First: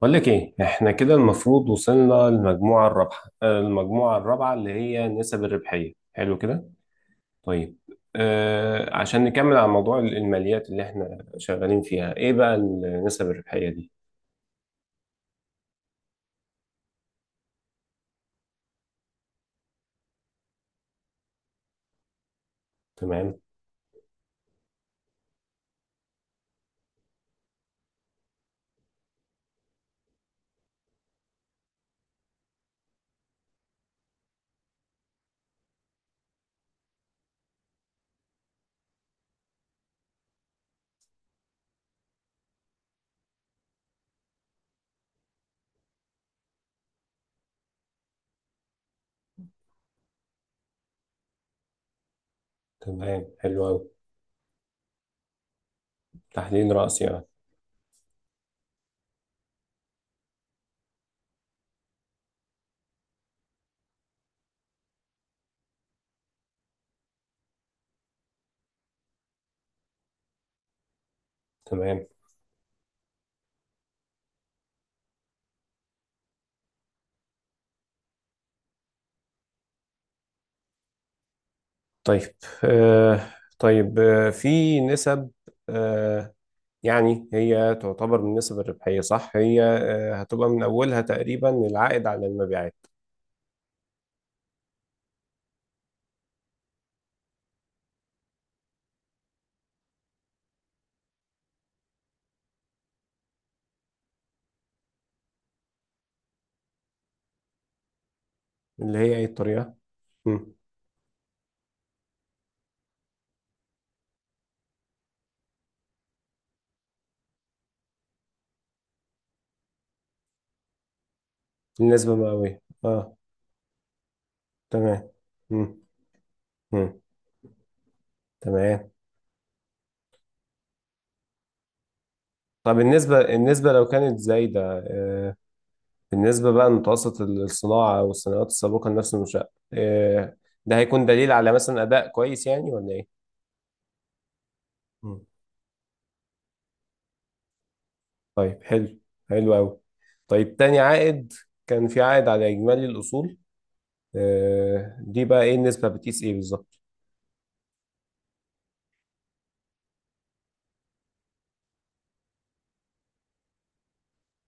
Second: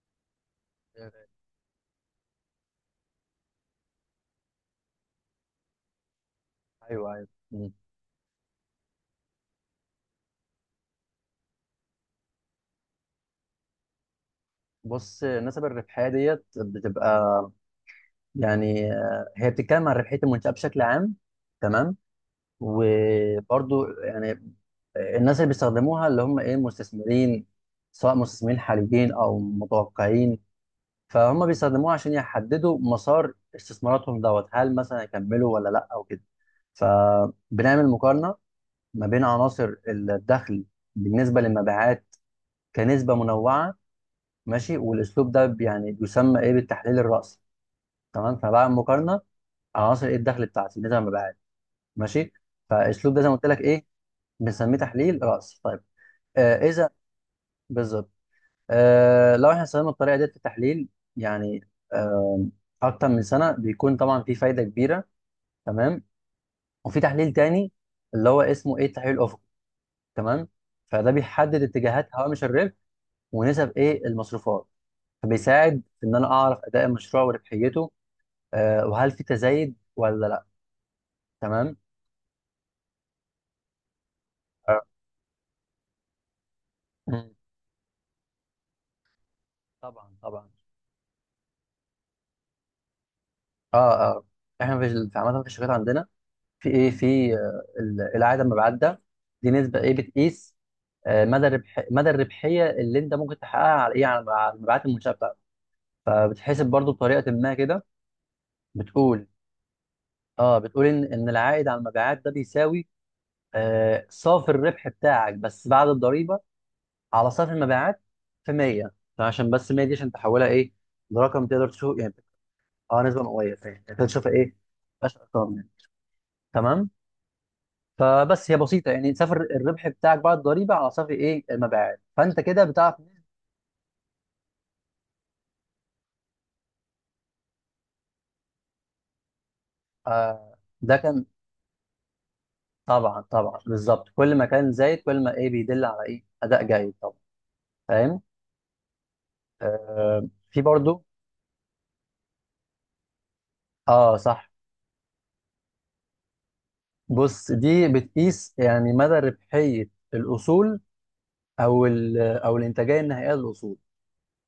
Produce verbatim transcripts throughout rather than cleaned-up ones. بقول لك ايه، احنا كده المفروض وصلنا للمجموعه الرابحه، آه، المجموعه الرابعه اللي هي نسب الربحيه. حلو كده. ايوه، ايوه، مم. طيب. آه عشان نكمل على موضوع الماليات اللي احنا شغالين فيها، ايه بقى النسب الربحيه دي؟ بص، نسب الربحيه ديت بتبقى، يعني آه، هي بتتكلم عن ربحيه المنشاه بشكل عام. تمام. تمام. وبرضو يعني، آه، الناس اللي بيستخدموها اللي هم ايه مستثمرين، سواء مستثمرين حاليين او متوقعين. فهم بيستخدموها عشان يحددوا مسار استثماراتهم دوت، هل مثلا يكملوا ولا لا او كده. فبنعمل مقارنه ما بين عناصر الدخل بالنسبه للمبيعات كنسبه منوعه. ماشي. والاسلوب ده بي- يعني بيسمى ايه بالتحليل الرأسي. تمام. فبعمل مقارنه على عناصر ايه الدخل بتاعتي نسبه ما بعد. ماشي. فالاسلوب ده تمام، زي ما قلت لك حلو قوي. ايه، بنسميه تحليل رأسي. طيب. آه، تحليل اذا رأسي يعني. بالظبط. آه، لو احنا استخدمنا الطريقه ديت في التحليل، يعني آه اكتر من سنه بيكون طبعا في فايده كبيره. تمام. وفي تحليل تاني اللي هو اسمه ايه التحليل الافقي. تمام. فده بيحدد تمام. اتجاهات هوامش الربح ونسب ايه المصروفات، فبيساعد في ان انا اعرف اداء المشروع وربحيته، آه، وهل في تزايد ولا لا. تمام. طيب، آه طيب، آه آه، في نسب، آه يعني مم. هي تعتبر من النسب الربحيه، صح؟ هي آه طبعا، هتبقى طبعا. من اولها تقريبا العائد على المبيعات. اه، اه. احنا في ال- في عامه في الشركات عندنا، في ايه، في آه، ال- العائد المبعدة، دي نسبه ايه بتقيس؟ آه، مدى الربح، مدى الربحيه اللي انت ممكن تحققها على ايه، على على المبيعات المنشاه بتاعتك. فبتحسب برضو بطريقه ما كده، اللي هي ايه بتقول، الطريقه؟ اه، بتقول ان ان العائد على المبيعات ده بيساوي آه، صافي الربح بتاعك بس بعد الضريبه، على صافي المبيعات، في مية. فعشان بس مية دي عشان تحولها ايه لرقم تقدر تشوف يعني. النسبة مئوية، اه، اه. نسبه مئويه. فاهم، انت تشوفها ايه، تمام. مفيهاش ارقام يعني. مم. تمام. مم. فبس هي بسيطه، تمام. يعني صفر الربح بتاعك بعد الضريبه على صفر ايه المبيعات، فانت كده طب بتعرف. النسبة النسبة لو كانت زايدة، آه. بالنسبة بقى لمتوسط الصناعة أو الصناعات السابقة لنفس المنشأة آه. آه، ده ده هيكون كان. دليل على مثلا أداء كويس يعني ولا طبعا، إيه؟ طبعا، بالظبط. كل ما كان زايد مم. كل ما ايه بيدل على ايه، اداء جيد طبعا. فاهم. طيب، حلو. حلو أوي. آه، طيب، في تاني برضو. عائد، كان في عائد على إجمالي الأصول اه، صح. آه. دي بقى إيه النسبة؟ بتقيس إيه بالظبط؟ بص، دي بتقيس يعني مدى ربحيه الاصول، او ال- او الانتاجيه النهائيه للاصول،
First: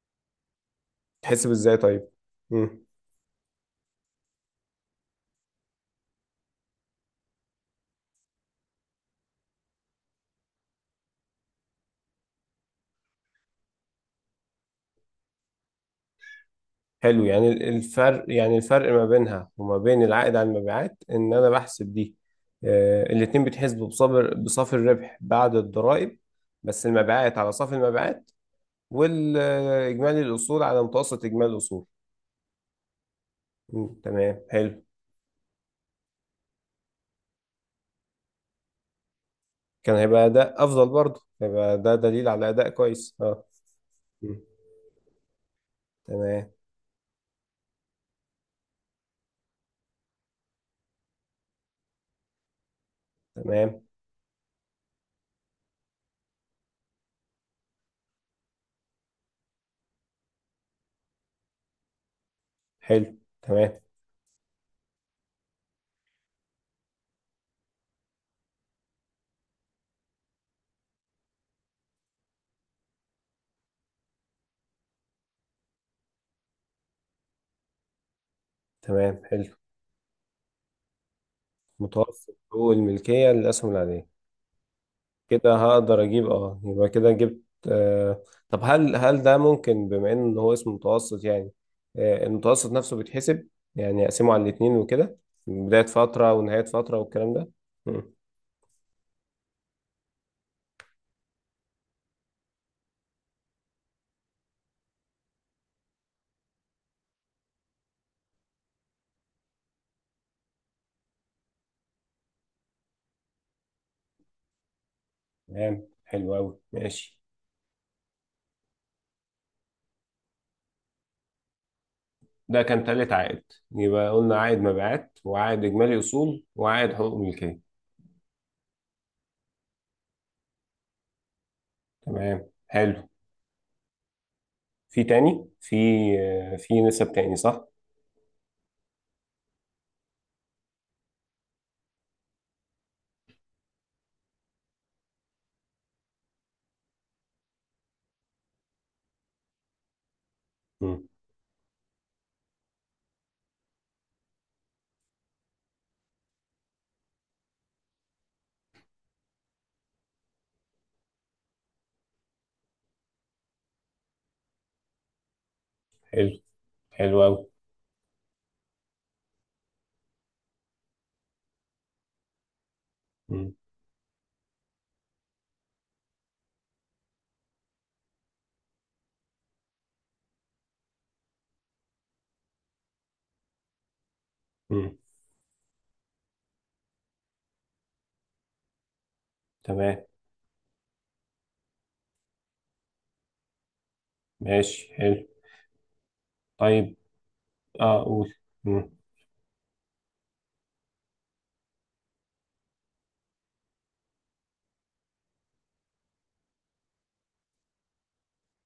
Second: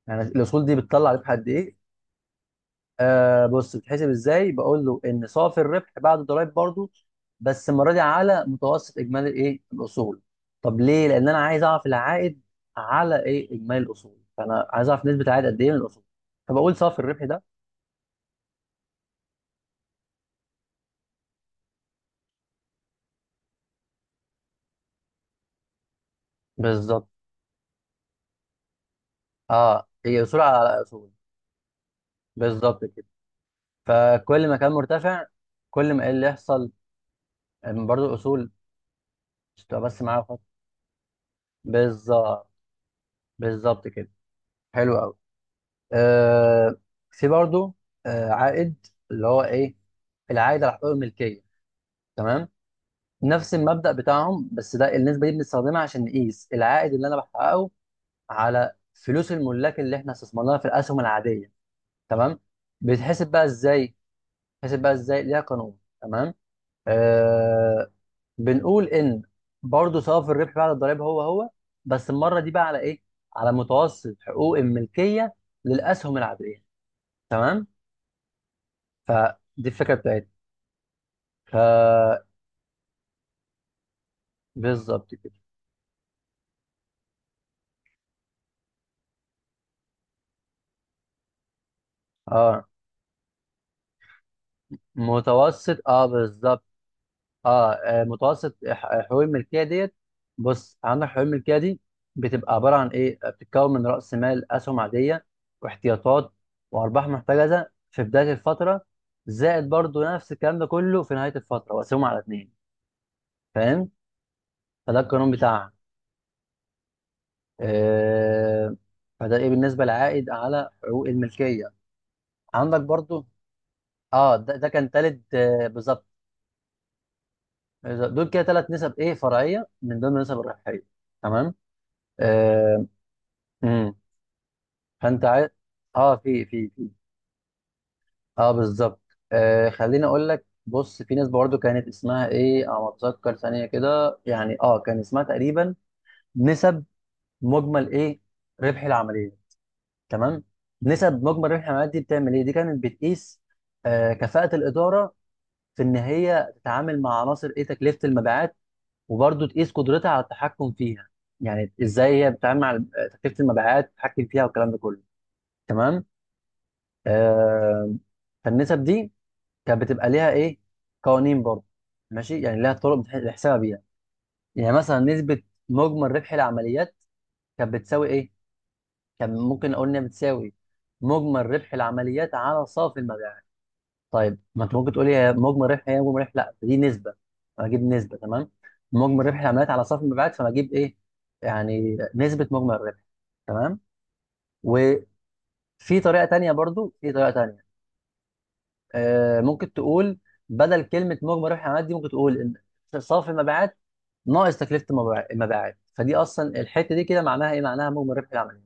يعني الاصول دي بتطلع ربح قد تحسب ايه. إزاي طيب؟ مم. آه، بص، بتحسب ازاي؟ بقول له ان صافي الربح بعد الضرايب برضو، بس المره دي على متوسط اجمالي ايه الاصول. طب ليه؟ لان انا عايز اعرف العائد على ايه اجمالي الاصول، فانا عايز اعرف نسبه العائد قد ايه من الاصول، فبقول صافي الربح حلو. ده يعني ال- الفرق، يعني الفرق ما بينها وما بين العائد على المبيعات، ان انا بحسب دي، آه، الاتنين بيتحسبوا بصافر، بصافي الربح بعد الضرائب. بس بالظبط. المبيعات على صافي المبيعات، اه، والاجمالي هي اصول الاصول على على اصول. متوسط اجمالي الاصول. بالظبط كده. مم، تمام، فكل ما كان حلو. مرتفع كل ما ايه اللي يحصل، إن برضو الاصول تبقى كان بس معايا هيبقى خط. اداء افضل، برضه هيبقى ده دليل على بالظبط، اداء كويس، اه. بالظبط كده. مم، حلو قوي. تمام. آه، في برضو آه، عائد اللي هو ايه، العائد على حقوق الملكيه. تمام. نفس تمام، المبدا بتاعهم، بس ده النسبه دي بنستخدمها عشان نقيس العائد اللي انا بحققه على فلوس الملاك اللي احنا استثمرناها في الاسهم العاديه. تمام. حلو. بيتحسب بقى تمام. ازاي؟ بيتحسب بقى ازاي، ليها قانون. تمام. آه، بنقول ان برضو صافي الربح بعد الضرائب هو هو، بس المره دي بقى على ايه، على متوسط حقوق الملكيه للاسهم العاديه. تمام. ف تمام، حلو. دي الفكره بتاعتها. ك متوسط حقوق الملكية للأسهم العادية، بالظبط كده. كده هقدر اجيب، اه، يبقى كده جبت. آه طب هل هل ده ممكن بما ان هو اسم متوسط، يعني آه اه، المتوسط نفسه بيتحسب؟ يعني اقسمه على الاتنين وكده؟ بداية متوسط. اه، فترة ونهاية بالظبط. فترة والكلام ده. اه، آه، مم، متوسط ح- حقوق الملكيه ديت. بص، عندك حقوق الملكيه دي بتبقى عباره عن ايه، بتتكون من راس مال اسهم عاديه واحتياطات وارباح محتجزه في بدايه الفتره، زائد برضو نفس الكلام ده كله في نهايه الفتره، وقسمهم على اتنين. فاهم. فده القانون بتاعها. تمام، حلو قوي، ماشي. آه، فده ايه بالنسبه للعائد على حقوق الملكيه. ده عندك كان تالت برضو. عائد. يبقى اه، قلنا ده, عائد ده كان مبيعات تالت، وعائد آه، اجمالي بالظبط. اصول وعائد حقوق ملكية. إذا- دول كده ثلاث نسب ايه فرعيه من ضمن النسب الربحيه. تمام. تمام، آه. حلو. امم، في فانت عايز. تاني في اه، في آه في في في نسب تاني، صح؟ اه بالظبط. آه، خليني اقول لك، بص، في نسبه برضه كانت اسمها ايه، على ما اتذكر ثانيه كده، يعني اه، كان اسمها تقريبا نسب مجمل ايه ربح العمليه. تمام. مم، نسب مجمل ربح العمليه دي بتعمل ايه؟ دي كانت بتقيس آه كفاءه الاداره في ان هي تتعامل مع عناصر ايه تكلفه المبيعات، وبرضه تقيس قدرتها على التحكم فيها، يعني ازاي هي بتتعامل مع تكلفه المبيعات، تتحكم فيها والكلام ده كله. تمام. حلو. حلو قوي. آه، فالنسب دي كانت بتبقى ليها ايه قوانين برضه. ماشي، يعني ليها طرق بتح- بتحسبها بيها. يعني مثلا، نسبه مجمل ربح العمليات كانت بتساوي ايه، كان ممكن اقول انها بتساوي مجمل ربح العمليات على صافي المبيعات. طيب ما انت ممكن تقولي، هي مجمل ربح، هي مجمل ربح، لا دي نسبه، فاجيب نسبه. تمام. مجمل ربح العمليات على صافي تمام، المبيعات فبجيب ايه، يعني نسبه مجمل الربح. تمام. ماشي، وفي حلو. طريقه تانية برضو طيب، في طريقه تانية. اه قول. مم. آه، ممكن تقول، بدل كلمه مجمل ربح العمليات دي، ممكن تقول ان صافي المبيعات ناقص تكلفه المبيع- المبيعات، فدي اصلا الحته دي كده معناها ايه، معناها مجمل ربح العمليات.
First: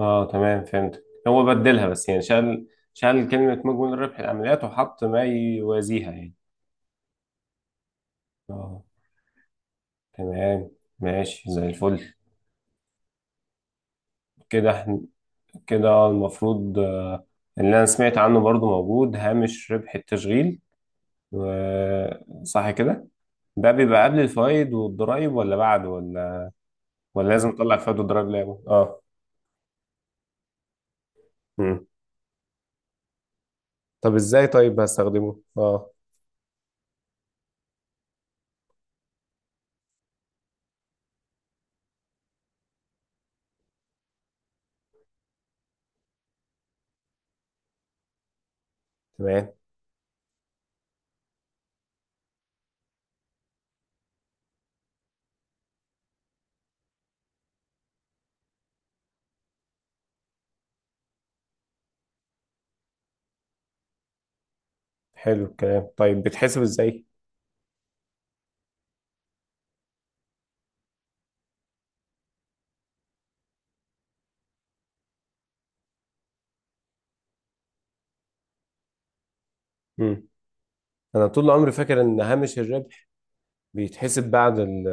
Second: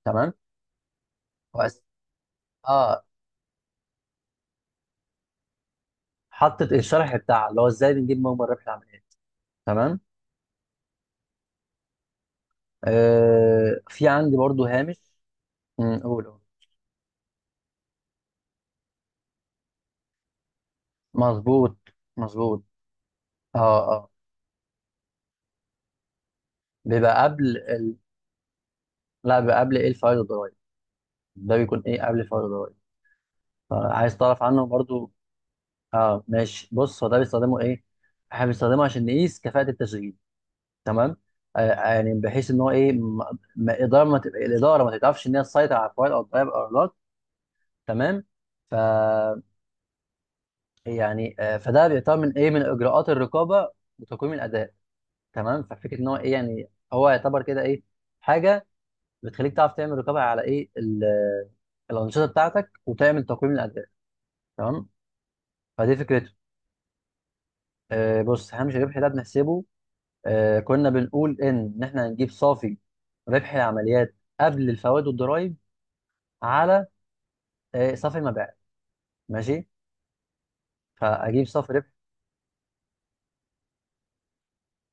اه، تمام. تمام، فهمت، هو وأس- بدلها بس، يعني شال. اه، شال كلمة مجمل ربح العمليات وحط ما يوازيها يعني. حطت الشرح بتاعها اللي هو ازاي بنجيب مجمل ربح اه، العمليات. تمام. تمام، ماشي، زي الفل. آه، في عندي برضو كده هامش. احنا امم، كده قول قول. المفروض آه، اللي انا سمعت عنه برضو موجود هامش ربح التشغيل. مظبوط، و- مظبوط. صح كده؟ ده اه، بيبقى اه، قبل الفوائد والضرائب ولا بعد، ولا بيبقى ولا لازم قبل اطلع ال... الفوائد والضرائب لعبه، اه؟ لا، بيبقى قبل ايه الفايل الضرائب. ده بيكون مم. ايه قبل الفايل الضرائب، طب فعايز تعرف ازاي؟ عنه طيب برضو. هستخدمه، اه؟ اه، ماشي. بص، هو ده بيستخدمه ايه، احنا بنستخدمه عشان نقيس كفاءة التشغيل. تمام. آه، يعني بحيث ان هو ايه، م... م... الاداره ما ت... الاداره ما تتعرفش ان هي تسيطر على الفايل او الضرائب او لا. تمام. ف تمام، يعني آه، فده بيعتبر من ايه، من اجراءات الرقابه وتقويم الاداء. تمام. ففكره ان هو ايه، يعني هو يعتبر كده ايه، حاجه بتخليك تعرف تعمل رقابه على ايه ال- الانشطه بتاعتك وتعمل تقويم للاداء. تمام. حلو الكلام. فدي طيب فكرته. بتحسب ازاي؟ آه، بص، هامش الربح ده بنحسبه، آه، كنا بنقول ان ان احنا هنجيب صافي ربح العمليات قبل الفوائد والضرائب على آه صافي المبيعات. ماشي. انا فاجيب طول صافي عمري ربح. فاكر ان هامش الربح بيتحسب بعد ال-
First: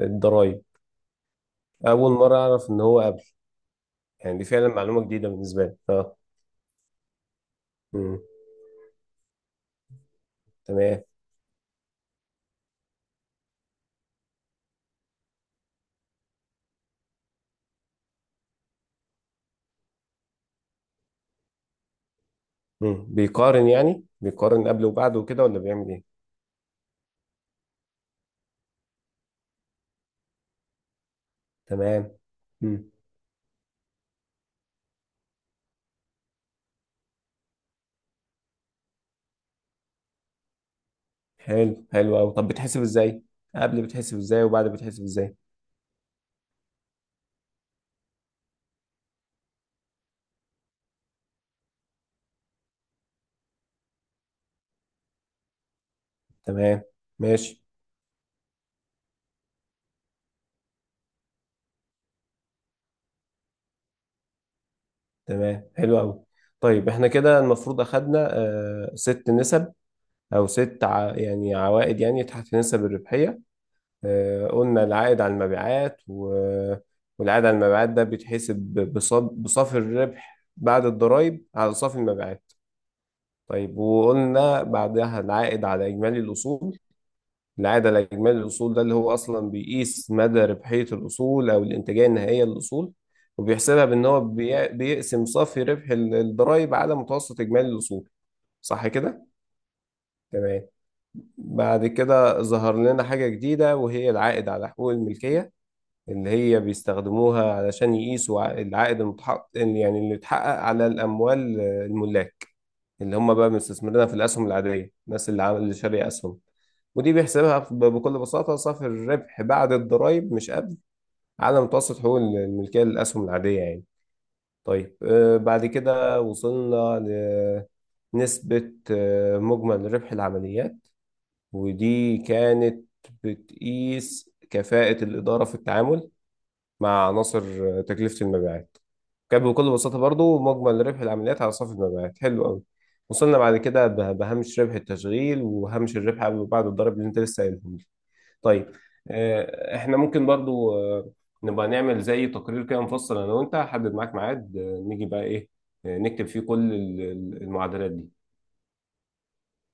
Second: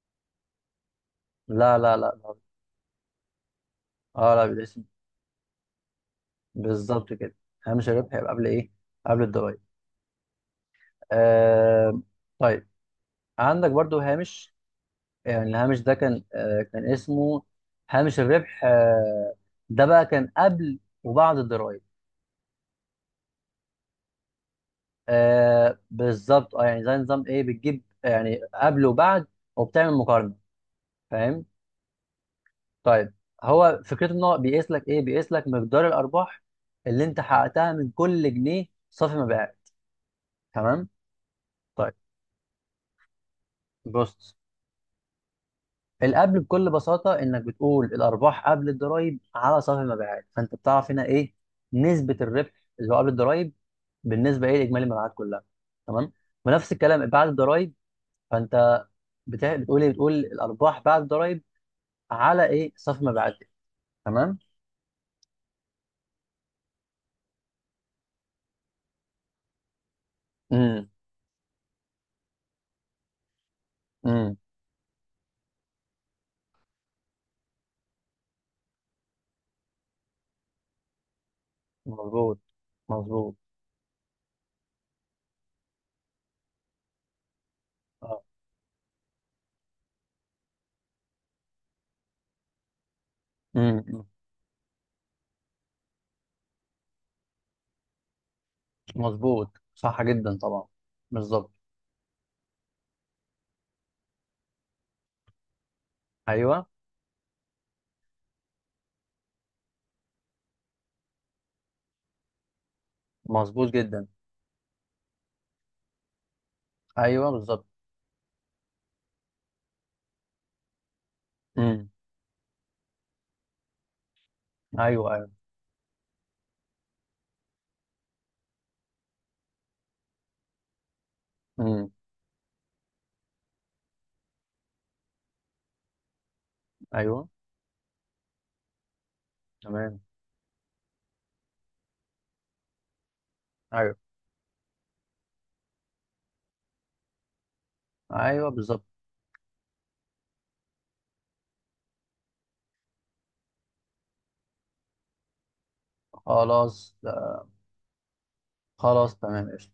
الضرايب. لا، لا، اول لا، لا. مره اعرف ان هو قبل. اه، يعني دي لا، فعلا بالاسم. معلومه جديده بالنسبه لي، اه. بالظبط كده. هامش الربح امم يبقى قبل ايه، قبل الضرائب. تمام. آه، طيب. عندك برضو هامش، يعني الهامش ده كان آه، كان اسمه هامش الربح، آه، ده بقى كان قبل وبعد الضرايب. امم بيقارن، يعني بيقارن قبل وبعد وكده، ولا آه، بيعمل ايه؟ بالظبط. اه، يعني زي نظام ايه، بتجيب يعني قبل وبعد وبتعمل مقارنه. فاهم. تمام. امم طيب، هو فكرته ان هو بيقيس لك ايه، بيقيس لك مقدار الارباح اللي انت حققتها من كل جنيه صافي مبيعات. تمام. حلو. طيب، حلو قوي. طب بتحسب ازاي؟ قبل بتحسب بص، ازاي وبعد بتحسب ازاي؟ القبل بكل بساطه انك بتقول الارباح قبل الضرايب على صافي المبيعات، فانت بتعرف هنا ايه نسبه الربح اللي هو قبل الضرايب بالنسبه ايه لاجمالي المبيعات كلها. تمام. ونفس تمام، الكلام بعد ماشي. الضرايب، فانت بتا- بتقول ايه، بتقول الارباح بعد الضرايب على ايه صافي مبيعاتك. تمام. تمام، حلو قوي. طيب احنا كده المفروض اخدنا آه ست نسب، او ست امم، ع... يعني عوائد، يعني تحت نسب الربحيه. امم. آه، قلنا العائد على المبيعات و- والعائد على المبيعات ده بيتحسب بصب- بصافي الربح بعد الضرائب على صافي مظبوط، المبيعات. مظبوط. طيب وقلنا بعدها العائد على إجمالي الأصول. العائد على اه، إجمالي الأصول ده اللي هو أصلا بيقيس مدى ربحية الأصول أو الإنتاجية النهائية للأصول. وبيحسبها بأن امم. هو بي- بيقسم صافي ربح ال- الضرائب على متوسط إجمالي الأصول، صح كده؟ مظبوط، صح جدا طبعا، تمام. بالظبط. بعد كده ظهر لنا حاجة جديدة، وهي العائد على حقوق الملكية، اللي هي ايوه، بيستخدموها علشان يقيسوا ع- العائد المتحقق، يعني اللي اتحقق على الأموال آه، الملاك اللي هم بقى مظبوط مستثمرينها جدا. في الأسهم العادية، الناس اللي عامل، اللي شارية أسهم. ودي ايوه، بيحسبها بالظبط. ب- بكل بساطة صافي الربح بعد الضرايب، مش قبل، على امم. متوسط حقوق الملكية للأسهم العادية يعني. طيب، ايوه، آه، ايوه. بعد كده وصلنا لنسبة آه، مجمل ربح العمليات. امم. ودي كانت بتقيس كفاءة الإدارة في التعامل مع ايوه، عناصر تكلفة المبيعات. كان بكل بساطة تمام. برضو مجمل ربح العمليات على صافي المبيعات. حلو قوي. وصلنا بعد كده ايوه، ب- بهامش ربح التشغيل وهامش الربح قبل وبعد الضرب اللي انت لسه قايلهم لي. ايوه، طيب، بالظبط. آه، احنا ممكن برضو آه، نبقى نعمل زي تقرير كده مفصل انا وانت، هحدد معاك ميعاد آه، نيجي بقى ايه، آه، نكتب فيه كل خلاص، ال- ال- المعادلات دي. خلاص، تمام.